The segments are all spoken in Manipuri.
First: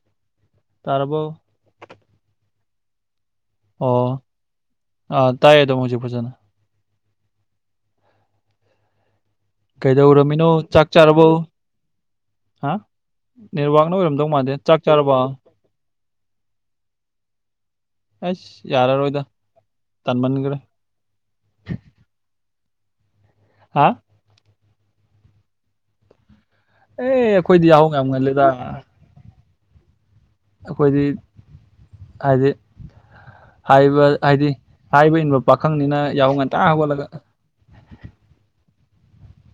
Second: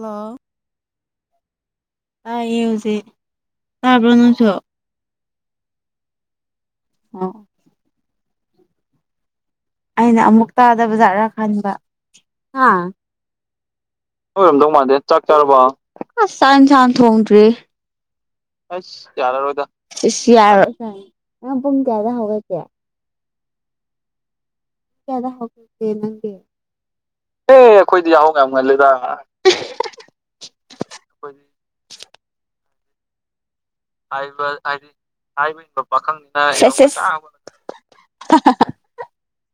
ꯂꯣ ꯇꯥꯔꯕꯣ ꯇꯥꯌꯦ ꯍꯨꯖꯤꯛ ꯑꯣ ꯑꯥ ꯇꯥꯏꯌꯦ ꯑꯗꯨꯝ ꯍꯨꯖꯤꯛ ꯐꯖꯅ [unintelligible] ꯑꯩꯅ ꯀꯩꯗꯧꯔꯝꯃꯤꯅꯣ ꯑꯃꯨꯛ ꯆꯥꯛ ꯆꯥꯔꯕꯣ ꯇꯥꯗꯕꯖꯥꯠꯔꯥ ꯈꯟꯕ ꯍꯥ ꯑꯣꯏꯔꯝꯗꯧ ꯃꯥꯟꯗꯦ ꯆꯥꯛ ꯆꯥꯔꯕꯣ ꯑꯁ ꯆꯥꯛ ꯏꯟꯁꯥꯡ ꯊꯣꯡꯗ꯭ꯔꯤ ꯑꯩꯁ ꯑꯁ ꯌꯥꯔꯔꯣꯏꯗ ꯌꯥꯔꯔ‌ꯣꯏꯗ ꯏꯁ ꯇꯟꯃꯟꯈ꯭ꯔꯦ ꯌꯥꯔꯔꯣꯏ [unintelligible] ꯅꯪ ꯄꯨꯡ ꯀꯌꯥꯗ ꯍꯧꯒꯠꯀꯦ ꯍꯥ ꯀꯌꯥꯗ ꯍꯧꯒꯠꯀꯦ ꯅꯪꯗꯤ ꯑꯦ ꯑꯩꯈꯣꯏꯗꯤ ꯌꯥꯍꯧ ꯌꯥꯝ ꯉꯜꯂꯤꯗꯥ ꯑꯩꯈꯣꯏꯗꯤ ꯍꯥꯏꯗꯤ ꯍꯥꯏꯕ ꯍꯥꯏꯗꯤ ꯍꯥꯏꯕ ꯏꯟꯕ ꯄꯥꯈꯪꯅꯤꯅ ꯌꯥꯍꯧ ꯉꯟꯇꯥ ꯍꯧꯒꯠꯂꯒ [unintelligible] ꯍꯥ ꯍꯥ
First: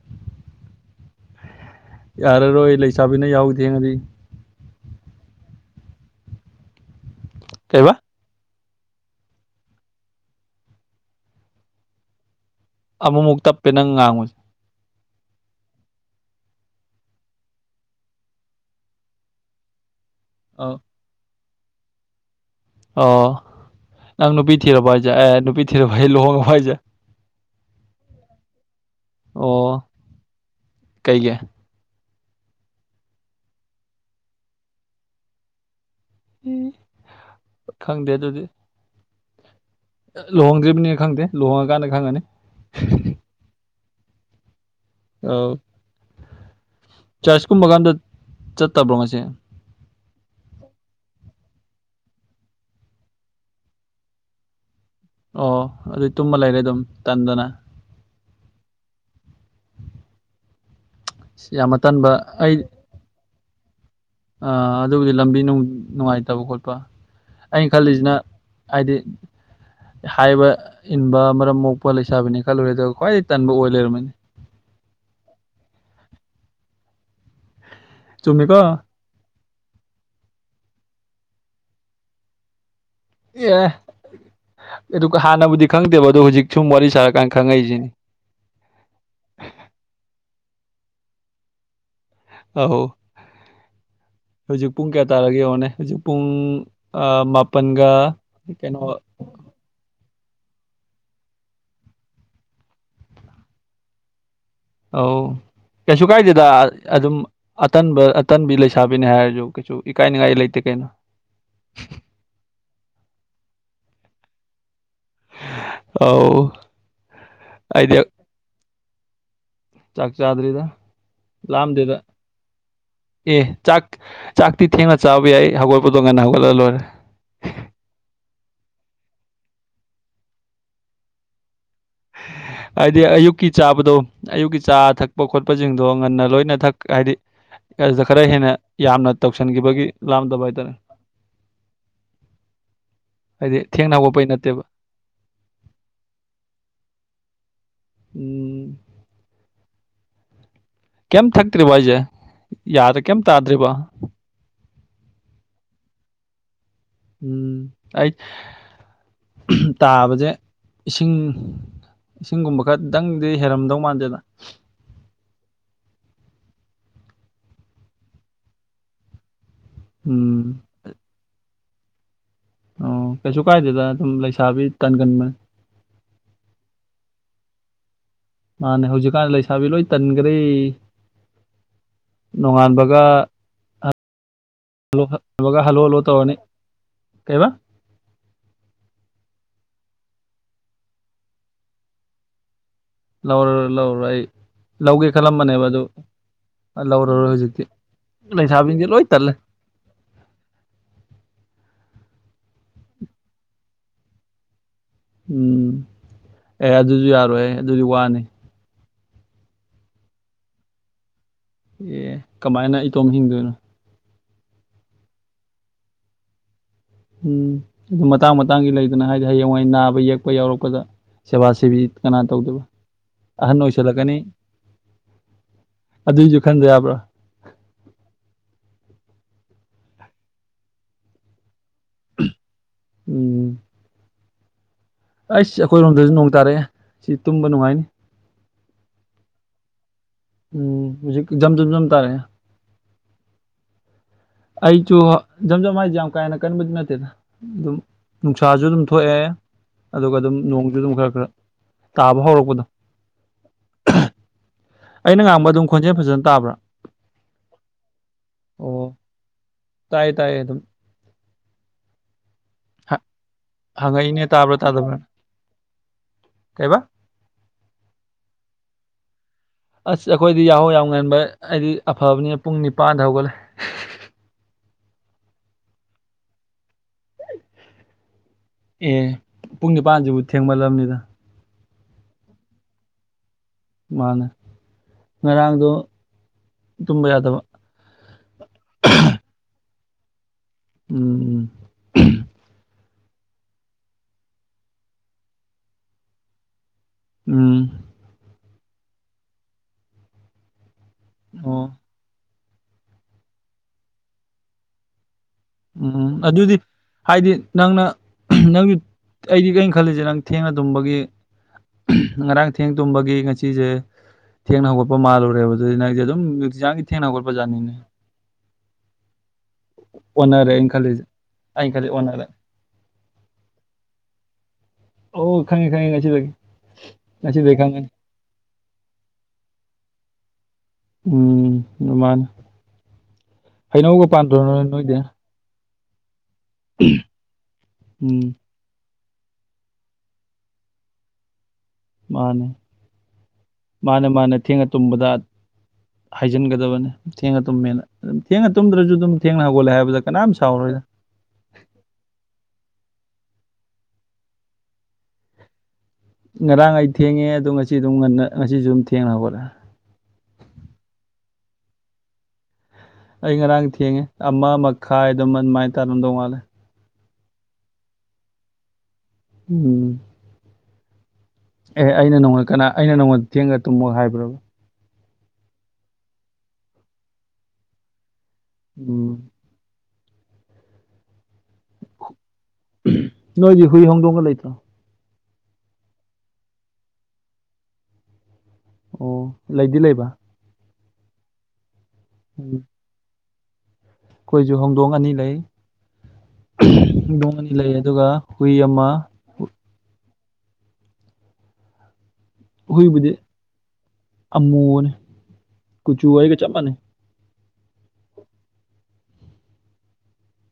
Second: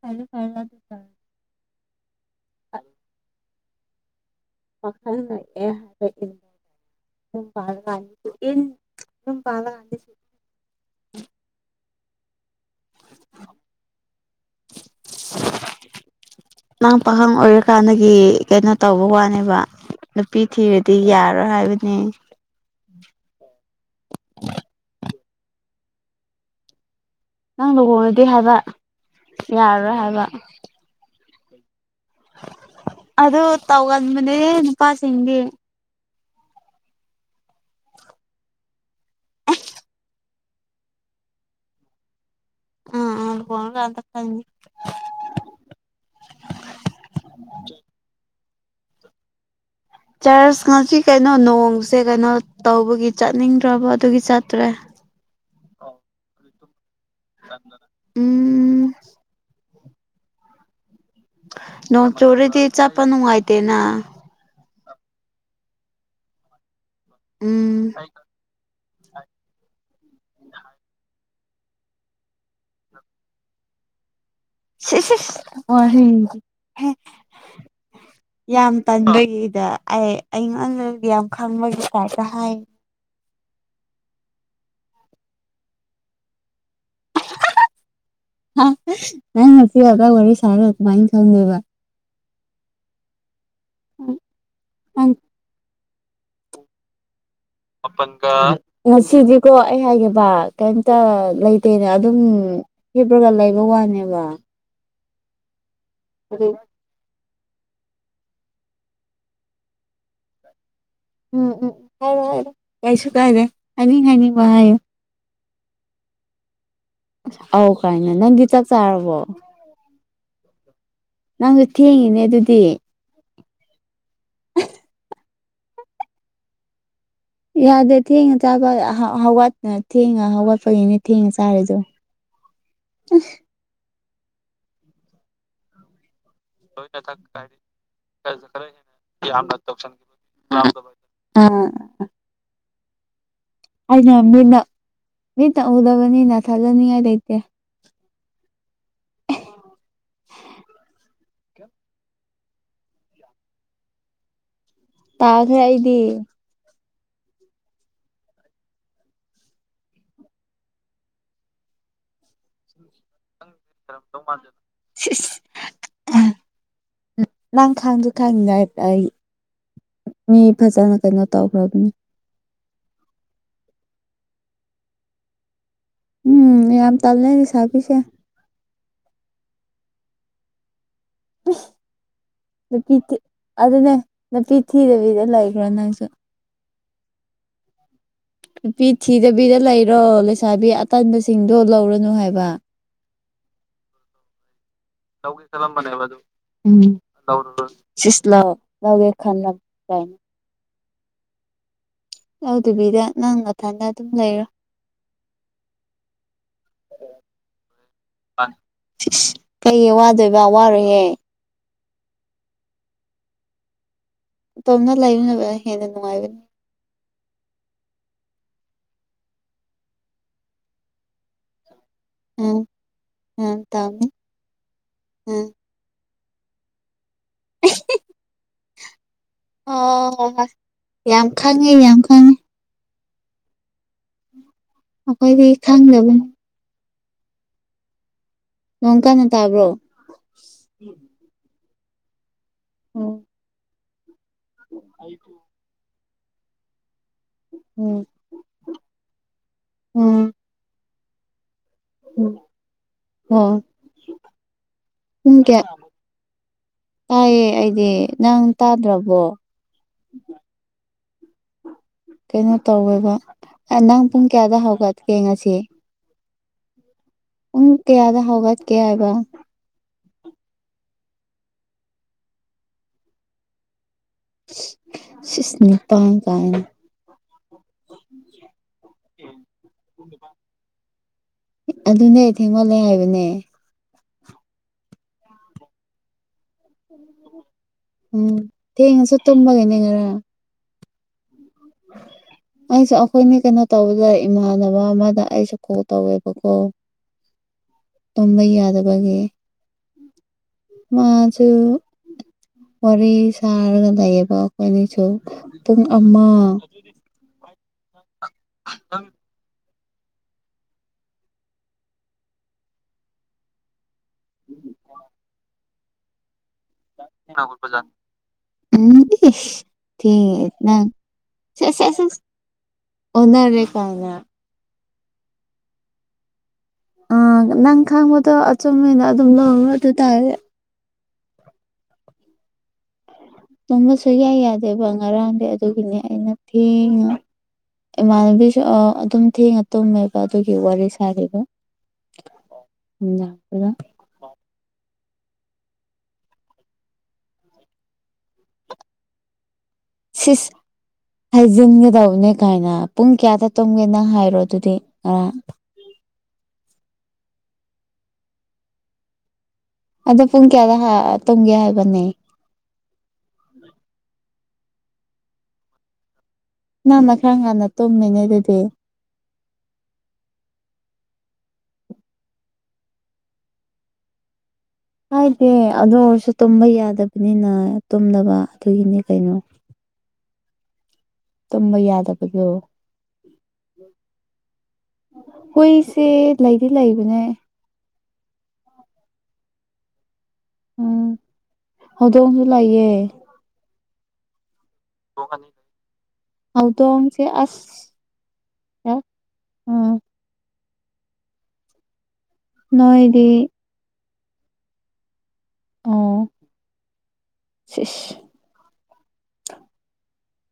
ꯐꯔ‌ꯦ ꯐꯔ‌ꯦ [unintelligible] ꯌꯔꯥꯔꯣꯏ ꯂꯩꯁꯥꯕꯤꯅ ꯌꯥꯍꯧ ꯊꯦꯡꯉꯥꯗꯤ ꯀꯩꯕ [unintelligible] ꯏꯟ ꯌꯨꯝꯄꯜꯂ [unintelligible] ꯑꯃꯨꯃꯨꯛ ꯇꯞꯄꯦ ꯅꯪ ꯉꯥꯡꯕꯥꯁꯦ ꯅꯪ ꯄꯥꯈꯪ ꯑꯣꯏꯔꯤꯀꯥꯟꯗꯒꯤ ꯀꯩꯅꯣ ꯇꯧꯕ ꯋꯥꯅꯦꯕ ꯅꯨꯄꯤ ꯑꯧ ꯊꯤꯔꯗꯤ ꯌꯥꯔꯣꯏ ꯍꯥꯏꯕꯅꯤ ꯑꯣ ꯅꯪ ꯅꯨꯄꯤ ꯊꯤꯔꯥꯕꯣ ꯍꯥꯏꯁꯦ ꯑꯦ ꯅꯨꯄꯤ ꯊꯤꯔꯥꯕ ꯂꯨꯍꯣꯡꯉꯥꯕꯣ ꯍꯥꯏꯁꯦ ꯅꯪ ꯂꯨꯍꯣꯡꯉꯥꯗꯤ ꯍꯥꯏꯕ ꯑꯣ ꯌꯥꯔꯔꯣꯏ ꯍꯥꯏꯕ ꯀꯩꯒꯤ ꯑꯗꯨ ꯇꯧꯒꯟꯕꯥꯅꯦ ꯅꯨꯄꯥꯁꯤꯡꯗꯤ ꯎꯝ ꯈꯪꯗꯦ ꯑꯗꯨꯗꯤ ꯂꯨꯍꯣꯡꯗ꯭ꯔꯤꯕꯅꯤꯅ ꯈꯪꯗꯦ ꯂꯨꯍꯣꯡꯉ ꯀꯥꯟꯗ ꯈꯪꯉꯅꯤ ꯑ ꯑ ꯐꯗ ꯐꯅꯤ [unintelligible] ꯑꯧ ꯆꯥꯔꯖ ꯀꯨꯝꯕꯒ ꯑꯃꯗ ꯆꯠꯇꯕ꯭ꯔꯣ ꯉꯁꯤ ꯆꯥ꯭ꯔꯆ ꯉꯁꯤ ꯀꯩꯅꯣ ꯅꯣꯡꯁꯦ ꯀꯩꯅꯣ ꯇꯧꯕꯒꯤ ꯆꯠꯅꯤꯡꯗ꯭ꯔꯕ ꯑꯗꯨꯒꯤ ꯆꯠꯇ꯭ꯔꯦ ꯑꯣ ꯑꯗꯨ ꯇꯨꯝꯕ ꯂꯩꯔꯦ ꯑꯗꯨꯝ ꯇꯟꯗꯅ ꯍ [unintelligible] ꯎꯝ ꯑꯁ ꯌꯥꯝꯅ ꯇꯟꯕ ꯅꯣꯡ ꯑꯩ ꯆꯨꯔꯗꯤ ꯆꯠꯄ ꯅꯨꯡꯉꯥꯏꯇꯦꯅ ꯑꯥ ꯑꯗꯨꯕꯨꯗꯤ ꯂꯝꯕꯤꯅꯨꯡ ꯅꯨꯡꯉꯥꯏꯇꯕ ꯈꯣꯠꯄ ꯑꯩꯅ ꯎꯝ ꯈꯜꯂꯤꯁꯤꯅ ꯍꯥꯏꯗꯤ [inaudible] ꯍꯥꯏꯕ ꯏꯟꯕ ꯃꯔꯝ ꯃꯣꯛꯄ ꯂꯩꯁꯥꯕꯤꯅꯤ ꯈꯜꯂꯨꯔꯦ ꯑꯗꯨꯒ ꯈ꯭ꯋꯥꯏꯗꯩ ꯇꯟꯕ ꯑꯣꯏ ꯂꯩꯔꯝꯃꯦꯅꯦ ꯁꯤ ꯁꯤꯁ ꯋꯥꯍꯩꯗꯤ ꯍꯦ ꯆꯨꯝꯃꯤꯀꯣ ꯌꯥꯝ ꯇꯟꯕꯒꯤꯗ ꯑꯩ ꯑꯩꯉꯣꯟꯗꯒꯤ ꯌꯥꯝ ꯈꯪꯕꯒꯤ ꯇꯥꯏꯞꯇ ꯍꯥꯏ ꯑꯦ ꯑꯗꯨꯒ ꯍꯥꯟꯅꯕꯨꯗꯤ ꯈꯪꯗꯦꯕ ꯑꯗꯣ ꯍꯨꯖꯤꯛ ꯁꯨꯝ ꯋꯥꯔꯤ ꯁꯥꯔꯀꯥꯟꯗ ꯈꯪꯉꯛꯏꯁꯤꯅꯤ ꯅꯪ ꯉꯁꯤ ꯈꯗꯥ ꯋꯥꯔꯤ ꯁꯥꯔꯒ ꯀꯃꯥꯏꯅ ꯈꯪꯗ‌ꯣꯏꯕ ꯑꯧ ꯍꯧꯖꯤꯛ ꯄꯨꯡ ꯀꯌꯥ ꯅꯪ ꯇꯥꯔꯒꯦ ꯌꯦꯡꯉꯣꯅꯦ ꯍꯧꯖꯤꯛ ꯄꯨꯡ ꯑꯥ ꯃꯥꯄꯟꯒ ꯀꯩꯅꯣ ꯀꯣ ꯑꯩ ꯍꯥꯏꯒꯦꯕ ꯀꯩꯝꯇ ꯂꯩꯇꯦꯅ ꯑꯗꯨꯝ ꯍꯤꯞꯄꯒ ꯂꯩꯕ ꯋꯥꯅꯦꯕ [inaudible] ꯑꯥꯎ ꯀꯩꯁꯨ ꯀꯥꯏꯗꯦꯗꯥ ꯑꯗꯨ ꯑꯗꯨꯝ ꯑꯇꯟꯕ ꯑꯇꯟꯕꯤ ꯂꯩꯁꯥꯕꯤꯅꯤ ꯍꯥꯏꯔꯖꯨ ꯀꯩꯁꯨ ꯏꯀꯥꯏꯅꯤꯡꯉꯥꯏ ꯂꯩꯇꯦ ꯀꯩꯅꯣ ꯎꯝ ꯎꯝ ꯍꯣꯏ ꯍꯣꯏ ꯀꯩꯁꯨ ꯀꯥꯏꯗꯦ ꯍꯥꯏꯅꯤꯡ ꯍꯥꯏꯅꯤꯡꯕ ꯍꯥꯏꯌꯨ ꯑꯧ ꯑꯧ ꯑꯩꯗꯤ ꯀꯥꯏꯅ ꯅꯪꯗꯤ ꯆꯥꯛ ꯆꯥꯔꯕꯣ ꯆꯥꯛ ꯆꯥꯥꯗ꯭ꯔꯤꯗ ꯅꯪꯖꯨ ꯊꯦꯡꯉꯤꯅꯦ ꯑꯗꯨꯗꯤ ꯑꯦ ꯆꯥꯛ ꯆꯥꯛꯇꯤ ꯊꯦꯡꯅ ꯆꯥꯕ ꯌꯥꯏ ꯍꯧꯒꯠꯄꯗꯣ ꯉꯟꯅ ꯍꯧꯒꯠꯂ ꯂꯣꯏꯔꯦ ꯌꯥꯗꯦ ꯊꯦꯡꯅ ꯆꯥꯕ ꯍꯎꯠ-ꯍꯧꯎꯠꯅ ꯊꯦꯡꯅ ꯍꯧꯒꯠꯄꯒꯤꯅꯦ ꯊꯦꯡꯅ ꯆꯥꯔꯤꯗꯨ ꯍꯥꯏꯗꯤ ꯑꯌꯨꯛꯀꯤ ꯆꯥꯕꯗꯣ ꯑꯌꯨꯛꯀꯤ ꯆꯥ ꯊꯛꯄ ꯈꯣꯠꯄꯁꯤꯡꯗꯣ ꯉꯟꯅ ꯂꯣꯏꯅ ꯃꯊꯛ ꯍꯥꯏꯗꯤ ꯑꯗꯨꯗ ꯈꯔ ꯍꯦꯟꯅ ꯌꯥꯝꯅ ꯇꯧꯁꯤꯟꯈꯤꯕꯒꯤ ꯂꯥꯝꯗꯕ ꯍꯥꯏꯇꯥꯔꯦ ꯑꯪ ꯍꯥꯏꯗꯤ ꯊꯦꯡꯅ ꯑꯩꯅ ꯍꯧꯒꯠꯄꯩ ꯃꯤꯠꯅ ꯅꯠꯇꯦꯕ ꯃꯤꯠꯅ ꯎꯗꯕꯅꯤꯅ ꯊꯥꯖꯅꯤꯡꯉꯥꯏ ꯂꯩꯇꯦ ꯎꯝ [unintelligible] ꯀꯩꯝ ꯊꯛꯇ꯭ꯔꯤꯕꯣ ꯍꯥꯏꯖꯦ ꯌꯥꯗꯦ ꯀꯩꯝ ꯇꯥꯗ꯭ꯔꯤꯕꯣ ꯇꯥꯈ꯭ꯔꯦ ꯑꯩꯗꯤ ꯎꯝ ꯑꯩ ꯇꯥꯕꯁꯦ ꯏꯁꯤꯡ ꯏꯁꯤꯡꯒꯨꯝꯕ ꯈꯔ ꯇꯪꯗꯤ ꯍꯦꯟꯂꯝꯗꯨ ꯍꯩꯔꯝꯗꯧ ꯃꯥꯟꯗꯦꯗ ꯅꯪ ꯈꯥꯡꯁꯨ [unintelligible] ꯑꯩ ꯃꯤ ꯎꯝ ꯐꯖꯅ ꯀꯩꯅꯣ ꯇꯧꯈ꯭ꯔꯕꯅꯤ ꯑꯣ ꯀꯩꯁꯨ ꯀꯥꯏꯗꯦꯗꯅ ꯑꯗꯨꯝ ꯂꯩꯁꯥꯕꯤ ꯇꯟꯒꯟꯕ ꯎꯝ ꯌꯥꯝ ꯇꯜꯂꯦ ꯂꯩꯁꯥꯥꯕꯤꯁꯦ ꯃꯥꯅꯦ ꯍꯧꯖꯤꯛꯀꯥꯟ ꯂꯩꯁꯥꯕꯤ ꯂꯣꯏ ꯇꯟꯒꯔꯦ ꯎꯝ ꯅꯨꯄꯤ ꯅꯣꯡꯉꯥꯟꯕꯒ ꯊꯤ ꯑꯗꯨꯅꯦ ꯅꯨꯄꯤ ꯊꯤꯗꯕꯤꯗ ꯂꯩꯈ꯭ꯔꯣ ꯅꯪꯁꯨ ꯀꯩꯕꯥ ꯅꯨꯄꯤ ꯊꯤꯗꯕꯤꯗ ꯂꯩꯔꯣ ꯂꯩꯁꯥꯕꯤ ꯑꯇꯟꯕꯁꯤꯡꯗꯣ ꯂꯧꯔꯅꯨ ꯍꯥꯏꯕ ꯂꯧꯔꯔꯣꯏ ꯂꯧꯔꯔꯣꯏ ꯑꯩ ꯂꯧꯒꯦ ꯈꯜꯂꯝꯕꯅꯦꯕ ꯑꯗꯨ ꯎꯝ [unintelligible] ꯂꯧꯔꯔꯣꯏ ꯍꯧꯖꯤꯛꯇꯤ ꯂꯩꯁꯥꯕꯤꯁꯤꯡꯁꯦ ꯂꯣꯏ ꯇꯜꯂꯦ ꯂꯧꯗꯕꯤꯗ ꯅꯪ ꯅꯊꯟꯗ ꯑꯗꯨꯝ ꯂꯩꯔꯣ ꯎꯝ ꯑꯦ ꯑꯗꯨꯖꯨ ꯌꯥꯔꯣꯏꯍꯦ ꯑꯗꯨꯗꯤ ꯋꯥꯅꯤ ꯁꯤꯏꯁ ꯀꯩꯒꯤ ꯋꯥꯗꯣꯏꯕ ꯋꯥꯔꯣꯏꯍꯦ ꯑꯦ ꯀꯃꯥꯏꯅ ꯏꯇꯣꯝ ꯍꯤꯡꯗꯣꯏꯅꯣ ꯇꯣꯝꯅ ꯂꯩꯕꯅꯕ ꯍꯦꯟꯅ ꯅꯨꯡꯉꯥꯏꯒꯅꯤ ꯎꯝ ꯑꯗꯨ ꯃꯇꯥꯡ ꯃꯇꯥꯡꯒꯤ ꯂꯩꯗꯅ ꯍꯥꯏꯗꯤ ꯍꯌꯦꯡꯋꯥꯏ ꯅꯥꯕ ꯌꯦꯛꯄ ꯌꯥꯎꯔꯛꯄꯗ ꯁꯦꯕꯥ ꯁꯦꯕꯤ ꯀꯅꯥ ꯎꯝ ꯇꯧꯗꯨꯏꯕ ꯎꯝ ꯑꯍꯟ ꯇꯝꯃꯤ ꯑꯣꯏꯁꯜꯂꯛꯀꯅꯤ ꯎꯝ ꯑꯗꯨꯏꯖꯨ ꯈꯟꯗ ꯌꯥꯕ꯭ꯔꯣ [inaudible] ꯑꯣ ꯌꯥꯝ ꯈꯪꯉꯦ ꯌꯥꯝ ꯈꯪꯉꯦ ꯎꯝ ꯑꯩꯈꯣꯏꯗꯤ ꯑꯩꯏ ꯑꯩꯈꯣꯏꯔꯣꯝꯗꯁꯨ ꯈꯪꯗꯕꯅꯤ ꯅꯣꯡ ꯇꯥꯔꯛꯑꯦ ꯁꯤ ꯇꯨꯝꯕ ꯅꯨꯡꯉꯥꯏꯅꯤ ꯅꯣꯡ ꯀꯥꯟꯟꯅ ꯇꯥꯕ꯭ꯔꯣ ꯎꯝ ꯍꯧꯖꯤꯛ ꯖꯝ ꯖꯝ ꯖꯝ ꯇꯥꯔꯦ ꯑꯣ ꯑꯩꯁꯨ ꯖꯝꯖꯝ ꯍꯥꯏꯁꯦ ꯌꯥꯝ ꯀꯥꯍꯦꯟꯅ ꯀꯟꯕꯗꯤ ꯅꯠꯇꯦꯅ ꯑꯗꯨꯝ ꯎꯝ ꯅꯨꯡꯁꯥꯁꯨ ꯑꯗꯨꯝ ꯊꯣꯛꯑꯦ ꯑꯗꯨꯒ ꯎꯝ ꯑꯗꯨꯝ ꯅꯣꯡꯁꯨ ꯑꯗꯨꯝ ꯈꯔ ꯈꯔ ꯇꯥꯕ ꯎꯝ ꯍꯧꯔꯛꯄꯗꯣ ꯑꯣ ꯑꯩꯅ ꯄꯨꯡ ꯉꯥꯡꯕ ꯀꯌꯥ ꯑꯗꯨꯝ ꯈꯣꯟꯖꯦꯜ ꯐꯖꯅꯥ ꯇꯥꯕ꯭ꯔꯥ ꯇꯥꯏꯌꯦ ꯑꯩꯗꯤ ꯅꯪ ꯑꯣ ꯇꯥꯗ꯭ꯔꯕꯣ ꯇꯥꯏꯌꯦ ꯇꯥꯏꯌꯦ ꯑꯗꯨꯝ ꯀꯩꯅꯣ ꯇꯧꯋꯦꯕ ꯅꯪ ꯍꯪꯉꯛꯏꯅꯦ ꯄꯨꯡ ꯇꯥꯕ꯭ꯔꯥ ꯀꯌꯥꯗ ꯇꯥꯗꯕ꯭ꯔꯥ ꯍꯧꯒꯠꯀꯦ ꯉꯁꯤ ꯀꯩꯕꯥ ꯄꯨꯡ ꯀꯌꯥꯗ ꯍꯧꯒꯠꯀꯦ ꯍꯥꯏꯕ ꯑꯁ ꯑꯩꯈꯣꯏꯗꯤ ꯌꯥꯍꯧ ꯌꯥꯝ ꯉꯟꯕ ꯑꯩꯗꯤ ꯑꯐꯕꯅꯦ ꯄꯨꯡ ꯅꯤꯄꯥꯟꯗ ꯍꯧꯒꯠꯂꯦ ꯁꯤꯁ ꯅꯤꯄꯥꯟ ꯇꯥꯔꯦꯅꯦ ꯑꯦ ꯄꯨꯡ ꯅꯤꯄꯥꯟꯁꯤꯕꯨ ꯊꯦꯡꯃꯜꯂꯝꯅꯤꯗ ꯑꯗꯨꯅꯦ ꯊꯦꯡꯃꯜꯂꯦ ꯍꯥꯏꯕꯅꯦ ꯃꯥꯅꯦ ꯉꯔꯥꯡꯗꯣ ꯇꯨꯝꯕ ꯌꯥꯗꯕ ꯎꯝ ꯊꯦꯡꯉꯁꯨ ꯇꯨꯝꯕꯒꯤꯅꯤ ꯉꯔꯥꯡ ꯎꯝ ꯎꯝ ꯎꯝ ꯑꯩꯁꯨ ꯑꯩꯈꯣꯏꯅꯤ ꯀꯩꯅꯣ ꯇꯧꯕꯗ ꯏꯃꯥꯟꯅꯕ ꯑꯃꯗ ꯑꯩꯁꯨ ꯀꯣꯜ ꯇꯧꯋꯦꯕꯀꯣ ꯎꯝ ꯇꯨꯝꯕ ꯌꯥꯗꯕꯒꯤ ꯃꯥꯁꯨ ꯑꯣ ꯋꯥꯔꯤ ꯁꯥꯔꯒ ꯂꯩꯌꯦꯕ ꯑꯩꯈꯣꯏꯅꯤꯁꯨ ꯄꯨꯡ ꯎꯝ ꯑꯃ ꯑꯗꯨꯗꯤ ꯍꯥꯏꯗꯤ ꯅꯪꯅ ꯅꯪ ꯑꯩꯗꯤ ꯀꯩꯝ ꯈꯜꯂꯤꯖꯦ ꯅꯪ ꯊꯦꯡꯅ ꯇꯨꯝꯕꯒꯤ ꯉꯔꯥꯡ ꯊꯦꯡ ꯇꯨꯝꯕꯒꯤ ꯉꯁꯤꯖꯦ ꯊꯦꯡꯅ ꯍꯧꯒꯠꯄ ꯃꯥꯜꯂꯨꯔꯦꯕ ꯑꯗꯨꯗꯤ ꯅꯪꯁꯦ ꯑꯗꯨꯝ ꯅꯨꯡꯇꯤꯖꯤꯡꯒꯤ [inaudible] ꯎꯝ ꯏꯁ ꯊꯦꯡꯉꯦ ꯑꯣꯟꯅꯔꯦ ꯑꯩꯅ ꯅꯪ ꯈꯜꯂꯤꯁꯦ ꯁꯦ ꯑꯩꯅ ꯈꯜꯂꯤ ꯁꯦꯁ ꯁꯦꯁ ꯑꯣꯟꯅꯔꯦ ꯑꯣꯟꯅꯔꯦ ꯀꯥꯏꯅ ꯑꯣ ꯈꯪꯉꯦ ꯈꯪꯉꯦ ꯉꯁꯤꯗꯒꯤ ꯑꯥ ꯉꯁꯤꯗꯒꯤ ꯅꯪ ꯈꯪꯉꯅꯤ ꯈꯪꯕꯗꯣ ꯑꯆꯨꯝ ꯑꯣꯏꯅ ꯑꯗꯨꯝ ꯂꯧꯔꯣ ꯑꯗꯨꯏ ꯇꯥꯔꯗꯤ ꯎꯝ ꯃꯥꯅ [inaudible] ꯇꯨꯝꯕ ꯁꯨꯛꯌꯥ ꯅꯣꯏ ꯌꯥꯗꯦꯕ ꯅꯣꯏꯗꯤ ꯉꯔꯥꯡꯗꯤ ꯑꯗꯨꯒꯤꯅꯦ ꯑꯩꯅ ꯊꯦꯡꯉ ꯎꯝ ꯏꯃꯥꯟꯅꯕꯤ ꯑꯣ ꯑꯗꯨꯝ ꯊꯦꯡꯉ ꯇꯨꯝꯃꯦꯕ ꯑꯗꯨꯒꯤ ꯋꯥꯔꯤ ꯁꯥꯔꯤꯕ ꯃꯥꯅꯦ ꯅꯨꯡꯗꯥꯡꯗꯨꯗ ꯃꯥꯅꯦ ꯃꯥꯅꯦ ꯊꯦꯡꯉ ꯇꯨꯝꯕꯗ ꯍꯥꯏꯖꯤꯟꯒꯗꯕꯅꯤ ꯊꯦꯡꯉ ꯇꯨꯝꯃꯦꯅ ꯑꯗꯨꯝ ꯊꯦꯡꯅ ꯇꯨꯝꯗ꯭ꯔꯁꯨ ꯑꯗꯨꯝ ꯊꯦꯡꯅ ꯍꯧꯒꯠꯂꯦ ꯍꯥꯏꯕꯗ ꯀꯅꯥꯝ ꯁꯤꯁ ꯁꯥꯎꯔꯣꯏ ꯍꯥꯏꯖꯤꯟꯒꯗꯧꯕꯅꯦ ꯀꯥꯢꯅ ꯄꯨꯡ ꯀꯌꯥꯗ ꯇꯨꯝꯒꯦ ꯅꯪ ꯍꯥꯏꯔꯣ ꯑꯗꯨꯗꯤ ꯉꯔꯥꯡ ꯉꯔꯥꯡ ꯑꯩ ꯊꯦꯡꯉꯦ ꯑꯗꯨ ꯉꯁꯤ ꯑꯗꯨꯝ ꯉꯟꯅ ꯉꯁꯤꯁꯨ ꯑꯗꯨꯝ ꯊꯦꯡꯅ ꯍꯧꯒꯠꯂꯦ ꯑꯗꯣ ꯄꯨꯡ ꯀꯌꯥꯗ ꯍꯥ ꯑ ꯇꯨꯝꯒꯦ ꯍꯥꯏꯕꯅꯦ ꯑꯩ ꯉꯔꯥꯡ ꯊꯦꯡꯉꯦ ꯑꯃ ꯃꯈꯥꯏ ꯑꯗꯨꯝ ꯑꯗꯨꯃꯥꯏꯅ ꯇꯥꯔꯝꯗꯧ ꯃꯥꯜꯂꯦ ꯅꯪꯅ ꯈꯔ ꯉꯟꯅ ꯇꯨꯝꯃꯤꯅꯦ ꯑꯗꯨꯗꯤ ꯎꯝ ꯑꯦ ꯑꯩꯅ ꯅꯣꯡꯉꯣꯗ ꯀꯅꯥ ꯑꯩꯅ ꯅꯉꯣꯟꯗ ꯊꯦꯡꯅ ꯇꯨꯝꯃꯨ ꯍꯥꯏꯕ꯭ꯔꯣ ꯍꯥꯏꯗꯦ ꯑꯗꯨ ꯑꯣꯏꯔꯁꯨ ꯇꯨꯝꯕ ꯌꯥꯗꯕꯅꯤꯅ ꯇꯨꯝꯗꯕ ꯑꯗꯨꯒꯤꯅꯤ ꯎꯝ ꯀꯩꯅꯣ ꯇꯨꯝꯕ ꯌꯥꯗꯕꯗꯣ ꯅꯣꯏꯒꯤ ꯍꯨꯏ ꯍꯧꯗꯣꯡꯒ ꯂꯩꯇ꯭ꯔꯣ ꯍꯨꯢꯁꯦ ꯂꯩꯗꯤ ꯂꯩꯕꯅꯦ ꯑꯣ ꯂꯩꯗꯤ ꯂꯩꯕ ꯎꯝ ꯍꯧꯗꯣꯡꯁꯨ ꯎꯝ ꯂꯏꯌꯦ ꯑꯩꯈꯣꯏꯁꯨ ꯍꯧꯗꯣꯡ ꯑꯅꯤ ꯂꯩ ꯍꯧꯗꯣꯡꯁꯦ ꯍꯧꯗꯣꯡ ꯑꯅꯤ ꯂꯩ ꯑꯗꯨꯒ ꯍꯨꯏ ꯑꯃ ꯑꯥ ꯍꯨꯏꯕꯨꯗꯤ ꯅꯣꯏꯗꯤ ꯑꯃꯣꯕꯅꯤ ꯀꯨꯆꯨ ꯑꯣ ꯑꯩꯒ ꯆꯞ ꯃꯥꯟꯅꯩ ꯁꯤꯁ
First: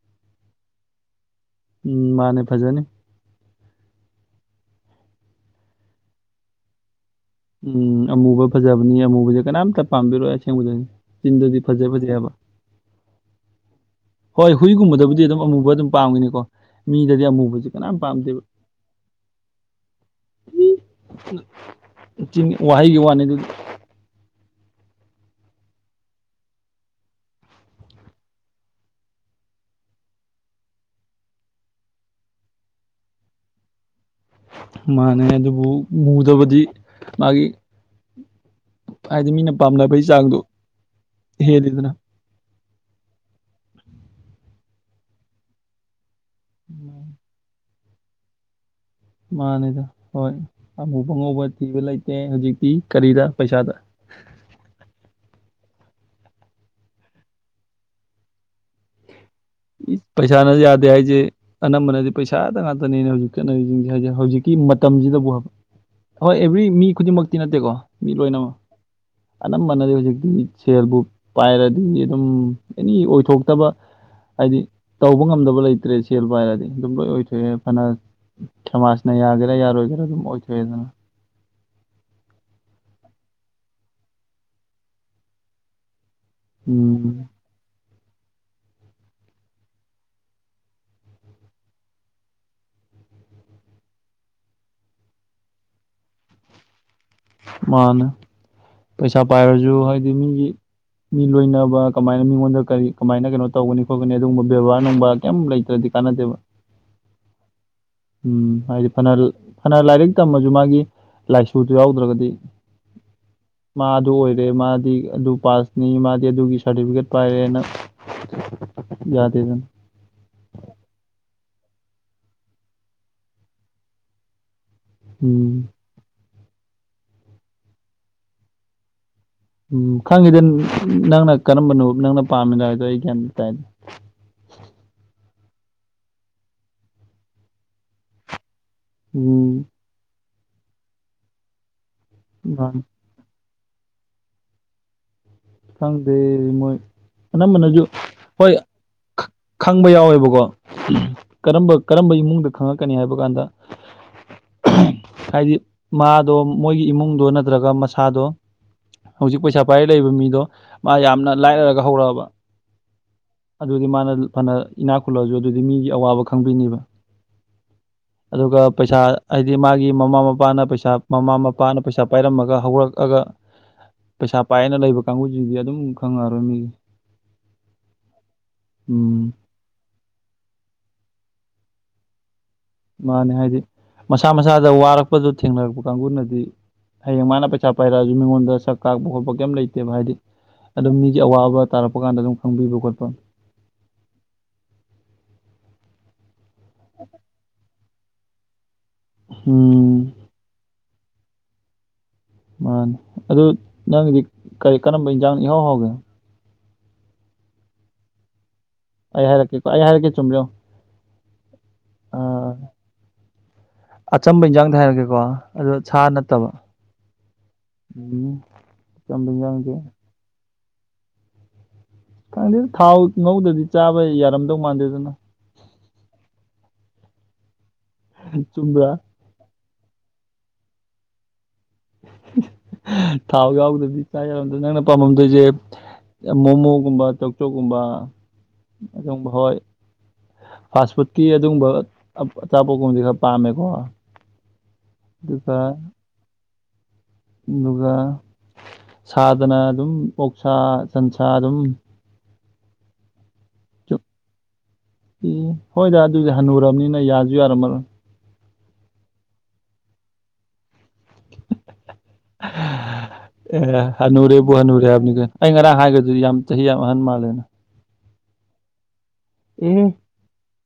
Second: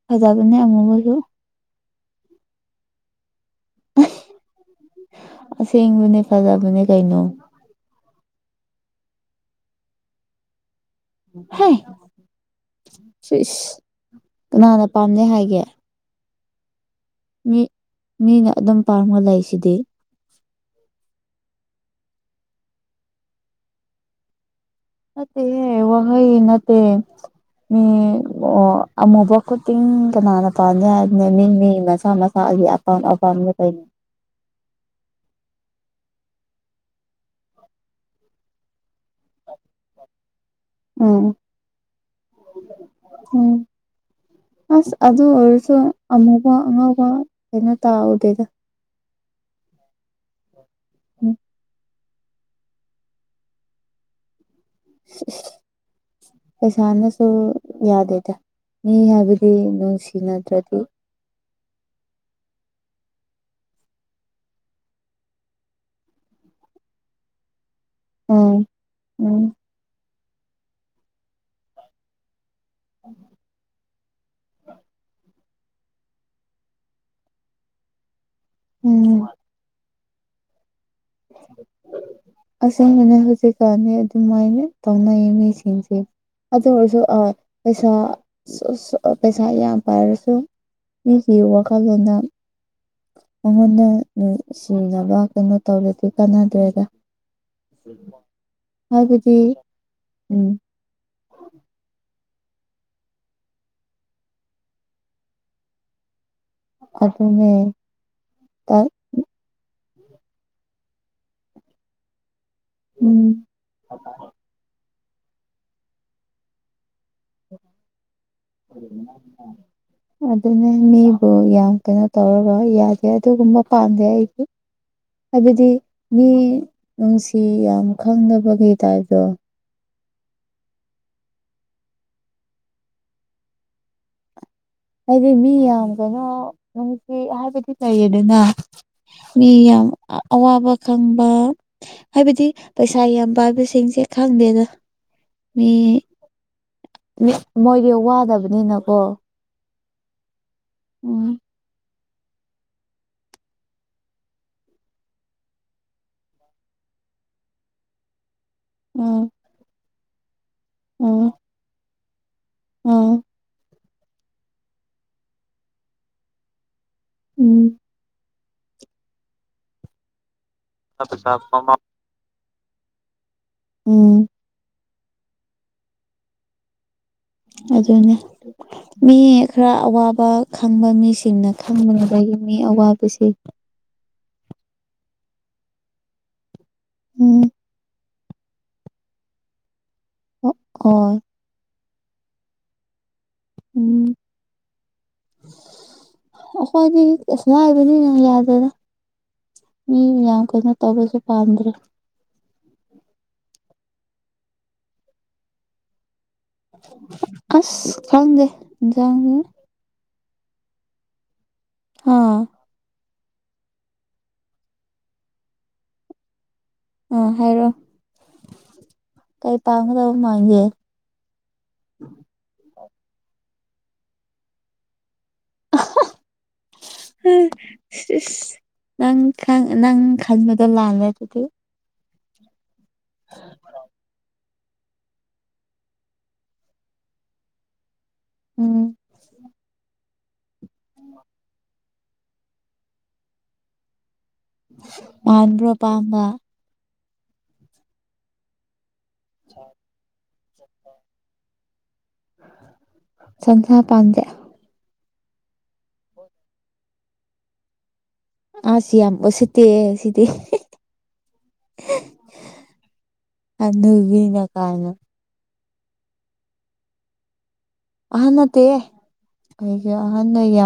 ꯐꯖꯕꯅꯦ ꯑꯃꯨꯕꯁꯨ ꯎꯝ ꯃꯥꯅꯦ ꯐꯖꯅꯤ [unintelligible] ꯑꯁꯦꯡꯕꯅꯦ ꯐꯖꯕꯅꯦ ꯀꯩꯅꯣ ꯎꯝ ꯑꯃꯨꯕ ꯐꯖꯕꯅꯤ ꯑꯃꯨꯕꯁꯦ ꯀꯅꯥꯝꯇ ꯄꯥꯝꯕꯤꯔꯣꯏ ꯑꯁꯦꯡꯕꯗꯅꯤ ꯆꯤꯟꯗꯗꯤ ꯍꯦ ꯐꯖꯩ ꯐꯖꯩꯑꯕ ꯁꯤꯁ ꯍꯣꯏ ꯀꯅꯥꯅ ꯍꯨꯏꯒꯨꯝꯕꯗꯕꯨꯗꯤ ꯄꯥꯝꯗꯦ ꯑꯗꯨꯝ ꯍꯥꯏꯒꯦ ꯑꯃꯨꯕ ꯑꯗꯨꯝ ꯄꯥꯝꯒꯤꯅꯤꯀꯣ ꯃꯤꯗꯗꯤ ꯃꯤ ꯑꯃꯨꯕꯁꯤ ꯀꯅꯥꯝ ꯄꯥꯝꯗꯦꯕ ꯃꯤꯅ ꯑꯗꯨꯝ ꯄꯥꯝꯃꯒ ꯂꯩꯁꯤꯗꯤ ꯋꯥꯍꯩꯒꯤ ꯋꯥꯅꯤ ꯑꯗꯨꯗꯤ ꯅꯠꯇꯦꯅꯦ ꯋꯥꯍꯩꯒꯤ ꯅꯠꯇꯦ ꯃꯤ ꯑꯃꯨꯕ ꯈꯨꯗꯤꯡ ꯀꯅꯥꯅ ꯄꯥꯝꯗꯦ ꯍꯥꯏꯕꯅꯣ ꯃꯤ ꯃꯤ ꯃꯁꯥ ꯃꯁꯥꯒꯤ ꯑꯄꯥꯝ ꯄꯥꯝꯕ ꯇꯥꯏꯅꯦ ꯃꯥꯅꯦ ꯑꯗꯨꯕꯨ ꯃꯨꯗꯕꯗꯤ ꯃꯥꯒꯤ ꯍꯥꯏꯗꯤ ꯃꯤꯅ ꯄꯥꯝꯅꯕꯩ ꯆꯥꯡꯗꯣ ꯎꯝ ꯍꯦꯜꯂꯤꯗꯅ ꯎꯝ ꯑꯁ ꯑꯗꯨ ꯑꯣꯏꯔꯁꯨ ꯑꯃꯨꯛ ꯋꯥ ꯑꯉꯧꯕ ꯀꯩꯅꯣ ꯇꯥꯎꯗꯦꯗ ꯃꯥꯅꯦꯗ ꯍꯣꯏ ꯑꯃꯨꯕ ꯎꯝ ꯑꯉꯧꯕ ꯊꯤꯕ ꯂꯩꯇꯦ ꯍꯧꯖꯤꯛꯇꯤ ꯀꯔꯤꯗ ꯄꯩꯁꯥꯗ ꯁꯤꯁ ꯄꯩꯁꯥꯅꯁꯨ ꯌꯥꯗꯦꯗꯥ ꯃꯤ ꯍꯥꯏꯕꯗꯤ ꯅꯨꯡꯁꯤꯅꯗ꯭ꯔꯗꯤ ꯑꯩꯖꯦ ꯑꯅꯝꯕꯅꯗꯤ ꯄꯩꯁꯥꯗ ꯉꯥꯛꯇꯅꯤꯅꯦ ꯍꯧꯖꯤꯛ ꯆꯠꯅꯔꯤꯖꯤꯡꯖꯦ ꯍꯥꯏꯗꯤ ꯍꯧꯖꯤꯛꯀꯤ ꯃꯇꯝꯖꯤꯗꯕꯨ ꯍꯥꯏꯕ ꯍꯣꯏ ꯑꯦꯕ꯭ꯔꯤ ꯃꯤ ꯈꯨꯗꯤꯡꯃꯛꯇꯤ ꯅꯠꯇꯦꯀꯣ ꯃꯤ ꯂꯣꯏꯅꯃꯛ ꯎꯝ ꯎꯝ ꯑꯅꯝꯕꯅꯗꯤ ꯍꯧꯖꯤꯛꯇꯤ ꯁꯦꯜꯕꯨ ꯄꯥꯏꯔꯗꯤ ꯑꯗꯨꯝ ꯑꯦꯅꯤ ꯑꯣꯏꯊꯣꯛꯇꯕ ꯍꯥꯏꯗꯤ ꯇꯧꯕ ꯉꯝꯗꯕ ꯂꯩꯇ꯭ꯔꯦ ꯁꯦꯜ ꯄꯥꯏꯔꯗꯤ ꯑꯗꯨꯝ ꯂꯣꯏ ꯑꯣꯏꯊꯣꯛꯑꯦ ꯐꯅ ꯁꯃꯥꯖꯅ ꯎꯝ ꯌꯥꯒꯦꯔꯥ ꯌꯥꯔꯣꯏꯒꯦꯔꯥ ꯑꯗꯨꯝ ꯑꯣꯏꯊꯣꯛꯑꯦꯗꯅ ꯑꯁꯦꯡꯕꯅꯦ ꯍꯧꯖꯤꯛꯀꯥꯟꯅꯤ ꯑꯗꯨꯃꯥꯏꯅ ꯇꯧꯅꯩꯌꯦ ꯃꯤꯁꯤꯡꯁꯦ ꯑꯗꯨ ꯑꯣꯏꯔꯁꯨ ꯎꯝ ꯄꯩꯁꯥ ꯁꯨ ꯁꯨ ꯄꯩꯁꯥ ꯌꯥꯝ ꯄꯥꯏꯔꯁꯨ ꯃꯤꯒꯤ ꯋꯥꯈꯜꯂꯣꯟꯗ ꯃꯉꯣꯟꯗ ꯅꯨꯡ ꯁꯤꯅꯕ ꯀꯩꯅꯣ ꯇꯧꯔꯗꯤ ꯀꯥꯟꯅꯗ꯭ꯔꯦꯗ ꯃꯥꯅꯦ ꯄꯩꯁꯥ ꯍꯥꯏꯕꯗꯤ ꯄꯥꯏꯔꯖꯨ ꯍꯥꯏꯗꯤ ꯃꯤꯒꯤ ꯎꯝ ꯃꯤ ꯂꯣꯏꯅꯕ ꯀꯃꯥꯏꯅ ꯃꯤꯉꯣꯟꯗ ꯀꯔꯤ ꯀꯃꯥꯏꯅ ꯀꯩꯅꯣ ꯇꯧꯒꯅꯤ ꯈꯣꯠꯀꯅꯤ ꯑꯗꯨꯒꯨꯝꯕ ꯕꯦꯕꯥꯔ ꯅꯨꯡꯕꯥꯔ ꯀꯩꯝ ꯂꯩꯇ꯭ꯔꯗꯤ ꯀꯥꯅꯗꯦꯕ ꯑꯗꯨꯅꯦ ꯎꯝ ꯇ ꯍꯥꯏꯗꯤ ꯐꯅ ꯐꯅ ꯂꯥꯏꯔꯤꯛ ꯇꯝꯃꯖꯨ ꯃꯥꯒꯤ ꯂꯥꯏꯁꯨꯗꯨ ꯌꯥꯎꯗ꯭ꯔꯒꯗꯤ ꯎꯝ ꯃꯥ ꯑꯗꯨ ꯑꯣꯏ ꯃꯥꯗꯤ ꯑꯗꯨ ꯄꯥꯁꯅꯤ ꯃꯥꯗꯤ ꯑꯗꯨꯒꯤ ꯁꯥꯔꯇꯤꯐꯤꯀꯦꯠ ꯄꯥꯏꯔꯦꯅ [unintelligible] [unintelligible] ꯑꯗꯨꯅ ꯃꯤꯕꯨ ꯌꯥꯝ ꯀꯩꯅꯣ ꯇꯧꯔꯒ ꯌꯥꯗꯦ ꯑꯗꯨꯒꯨꯝꯕ ꯄꯥꯝꯗꯦ ꯑꯩꯗꯤ ꯎꯝ ꯍꯥꯏꯕꯗꯤ ꯃꯤ ꯅꯨꯡꯁꯤ ꯌꯥꯝ ꯈꯪꯗꯕꯒꯤ ꯇꯥꯏꯞꯇꯣ ꯎꯝ ꯈꯪꯉꯤꯗ ꯅꯪꯅ ꯀꯔꯝꯕꯅꯣ ꯅꯪꯅ ꯄꯥꯝꯃꯤꯅꯣ ꯍꯥꯏꯗꯣ ꯑꯩ ꯒꯌꯥꯟ ꯇꯥꯏ ꯍꯥꯏꯗꯤ ꯃꯤ ꯌꯥꯝ ꯀꯩꯅꯣ ꯅꯨꯡꯁꯤ ꯍꯥꯏꯕꯗꯤ ꯂꯩꯌꯦꯗꯅ ꯃꯤ ꯎꯝ ꯌꯥꯝ ꯑꯋꯥꯕ ꯈꯪꯕ ꯍꯥꯏꯕꯗꯤ ꯅꯍꯥꯟ ꯄꯩꯁꯥ ꯌꯥꯝ ꯄꯥꯏꯕꯁꯤꯡꯁꯦ ꯈꯪꯗꯦꯗ ꯃꯤ ꯈꯪꯗꯦ ꯃꯣꯏ ꯑꯅꯝꯕꯅꯁꯨ ꯃꯣꯏꯗꯤ ꯍꯣꯏ ꯋꯥꯗꯕꯅꯤꯅꯀꯣ ꯈ- ꯈꯪꯕ ꯌꯥꯎꯋꯦꯕꯀꯣ ꯎꯝ ꯀꯔꯝꯕ ꯀꯔꯝꯕ ꯏꯃꯨꯡꯗ ꯈꯪꯉꯛꯀꯅꯤ ꯍꯥꯏꯕ ꯀꯥꯟꯗ ꯍꯥꯏꯗꯤ ꯃꯥꯗꯣ ꯃꯣꯏꯒꯤ ꯏꯃꯨꯡꯗꯣ ꯅꯠꯇ꯭ꯔꯒ ꯃꯁꯥꯗꯣ ꯎꯝ ꯍꯧꯖꯤꯛ ꯄꯩꯁꯥ ꯄꯥꯏꯔ ꯂꯩꯕ ꯃꯤꯗꯣ ꯃꯥ ꯌꯥꯝꯅ ꯎꯝ ꯂꯥꯏꯔꯔꯥꯒ ꯍꯧꯔꯛꯑꯕ ꯎꯝ ꯑꯗꯨꯗꯤ ꯃꯥꯅ ꯐꯅ ꯏꯅꯥꯛ ꯈꯨꯜꯂꯁꯨ ꯑꯗꯨꯗꯤ ꯃꯤꯒꯤ ꯑꯋꯥꯕ ꯈꯪꯗꯣꯏꯅꯦꯕ ꯎꯝ ꯑꯗꯨꯒ ꯄꯩꯁꯥ ꯍꯥꯏꯗꯤ ꯃꯥꯒꯤ ꯃꯃꯥ ꯃꯄꯥꯅ ꯄꯩꯁꯥ ꯃꯃꯥ ꯃꯄꯥꯅ ꯄꯩꯁꯥ ꯄꯥꯏꯔꯝꯃꯒ ꯍꯧꯔꯛꯑꯒ ꯎꯝ ꯄꯩꯁꯥ ꯄꯥꯏꯅ ꯂꯩꯕ ꯀꯥꯡꯕꯨꯁꯤꯗꯤ ꯑꯗꯨꯝ ꯈꯪꯉꯔꯣꯏ ꯃꯤꯒꯤ ꯑꯗꯨꯅꯦ ꯃꯤ ꯎꯝ ꯈꯔ ꯑꯋꯥꯕ ꯈꯪꯕ ꯃꯤꯁꯤꯡꯅ ꯈꯪꯕꯒꯤ ꯃꯥꯅꯦ ꯍꯥꯏꯗꯤ ꯃꯁꯥ ꯃꯁꯥꯗ ꯋꯥꯔꯛꯄꯗꯣ ꯊꯦꯡꯅꯔꯛꯄ ꯀꯥꯡꯕꯨꯅꯗꯤ ꯍꯌꯦꯡ ꯎꯝ ꯃꯥꯅ ꯄꯩꯁꯥ ꯄꯥꯏꯔꯛꯑꯁꯨ ꯃꯤꯉꯣꯟꯗ ꯁꯛ ꯀꯥꯛꯄ ꯈꯣꯠꯄ ꯀꯩꯝ ꯂꯩꯇꯦꯕ ꯍꯥꯏꯗꯤ ꯑꯗꯨꯝ ꯍꯣꯏ ꯃꯤꯒꯤ ꯑꯋꯥꯕ ꯇꯥꯔꯛꯄ ꯀꯥꯟꯗ ꯑꯗꯨꯝ ꯈꯪꯕꯤꯕ ꯈꯣꯠꯄ ꯎꯝ ꯑꯩꯈꯣꯏꯗꯤ ꯀꯩꯁꯨ ꯍꯥꯏ ꯑꯩꯗꯤ ꯌꯥꯗꯔꯦꯗ ꯃꯤ ꯎꯝ ꯌꯥꯝ ꯀꯣꯏꯅ ꯇꯧꯕꯁꯨ ꯄꯥꯝꯗ꯭ꯔꯦ ꯃꯥꯅꯦ ꯑꯗꯨ ꯅꯪꯒꯤꯗꯤ ꯀꯔꯤ ꯀꯔꯝꯕ ꯏꯟꯖꯥꯡꯅ ꯏꯍꯥꯎ ꯍꯥꯎꯒꯦ ꯑꯁ ꯈꯪꯗꯦ ꯑꯩ ꯏꯟꯁꯥꯡꯁꯦ ꯍꯥꯏꯔꯛꯀꯦꯀꯣ ꯑꯩ ꯍꯥꯏꯔꯛꯀꯦ ꯆꯨꯝꯕ꯭ꯔꯥ ꯌꯦꯡꯉꯣ ꯍꯥ ꯑꯥ ꯑꯆꯝꯕ ꯏꯟꯖꯥꯡꯗ ꯍꯥꯏꯔꯛꯀꯦꯀꯣ ꯑꯗꯣ ꯁꯥ ꯅꯠꯇꯕ ꯑꯥ ꯍꯥꯏꯔꯣ ꯎꯝ ꯑꯆꯝꯕ ꯀꯩ ꯏꯟꯖꯥꯡꯁꯦ ꯄꯥꯝꯒꯗꯕ ꯃꯥꯟꯒꯦ ꯈꯪꯗꯦ ꯊꯥꯎ ꯉꯧꯗꯗꯤ ꯆꯥꯕ ꯌꯥꯔꯝꯗꯧ ꯃꯥꯟꯗꯦꯗ ꯅꯪ [unintelligible] ꯆꯨꯝ꯭ꯔꯥ ꯅꯪ ꯈ ꯅꯪ ꯈꯟꯕꯗꯣ ꯂꯥꯜꯂꯦ ꯑꯗꯨꯗꯤ ꯊꯥꯎ ꯌꯥꯎꯕꯗꯗꯤ ꯆꯥ ꯌꯥꯔꯝꯗ꯭ꯔ ꯅꯪꯅ ꯄꯥꯥꯝꯃꯝꯗꯣꯏꯁꯦ ꯃꯣꯃꯣꯒꯨꯝꯕ ꯇꯧꯆꯣꯀꯨꯝꯕ ꯎꯝ ꯑꯗꯨꯝꯚꯣꯏ ꯐꯥꯁ ꯐꯨꯗꯀꯤ ꯑꯗꯨꯒꯨꯝꯕ ꯑꯆꯥꯄꯣꯀꯨꯝꯗꯤ ꯈꯔ ꯄꯥꯝꯃꯦꯀꯣ ꯑꯗꯨꯒ ꯃꯥꯟꯕ꯭ꯔꯣ ꯄꯥꯝꯕ ꯑꯗꯨꯒ ꯁꯥꯗꯅ ꯑꯗꯨꯝ ꯑꯣꯣꯛꯁꯥ ꯁꯟꯁꯥ ꯑꯗꯨꯝ ꯁꯟꯁꯥ ꯄꯥꯟꯗꯌꯥ ꯑꯦ ꯍꯣꯏꯗ ꯑꯗꯨꯗꯤ ꯍꯟꯅꯨꯔꯔꯕꯅꯤꯅ ꯌꯥꯁꯨ ꯌꯥꯔꯝꯃꯂꯣꯏ ꯑꯁ ꯌꯥꯝ ꯎꯁꯤꯠꯇꯦ ꯁꯤꯗꯤ ꯑꯦ ꯍꯥꯟ ꯍꯅꯨꯕꯤꯅ ꯅꯨꯔꯦ ꯣꯍꯥ ꯅꯨꯔꯦ ꯀꯥꯏꯅ ꯍꯥꯏꯕꯅꯤꯒ ꯑꯩ ꯉꯔꯥꯡ ꯍꯥꯏꯒ꯭ꯔꯗꯨꯗꯤ ꯌꯥꯝ ꯆꯍꯤ ꯌꯥꯝ ꯑꯍꯟ ꯃꯥꯜꯂꯦꯅ ꯑꯍꯟ ꯅꯠꯇꯦ ꯑꯦ ꯑꯩꯒꯤ ꯑꯍꯟ ꯑꯣꯏ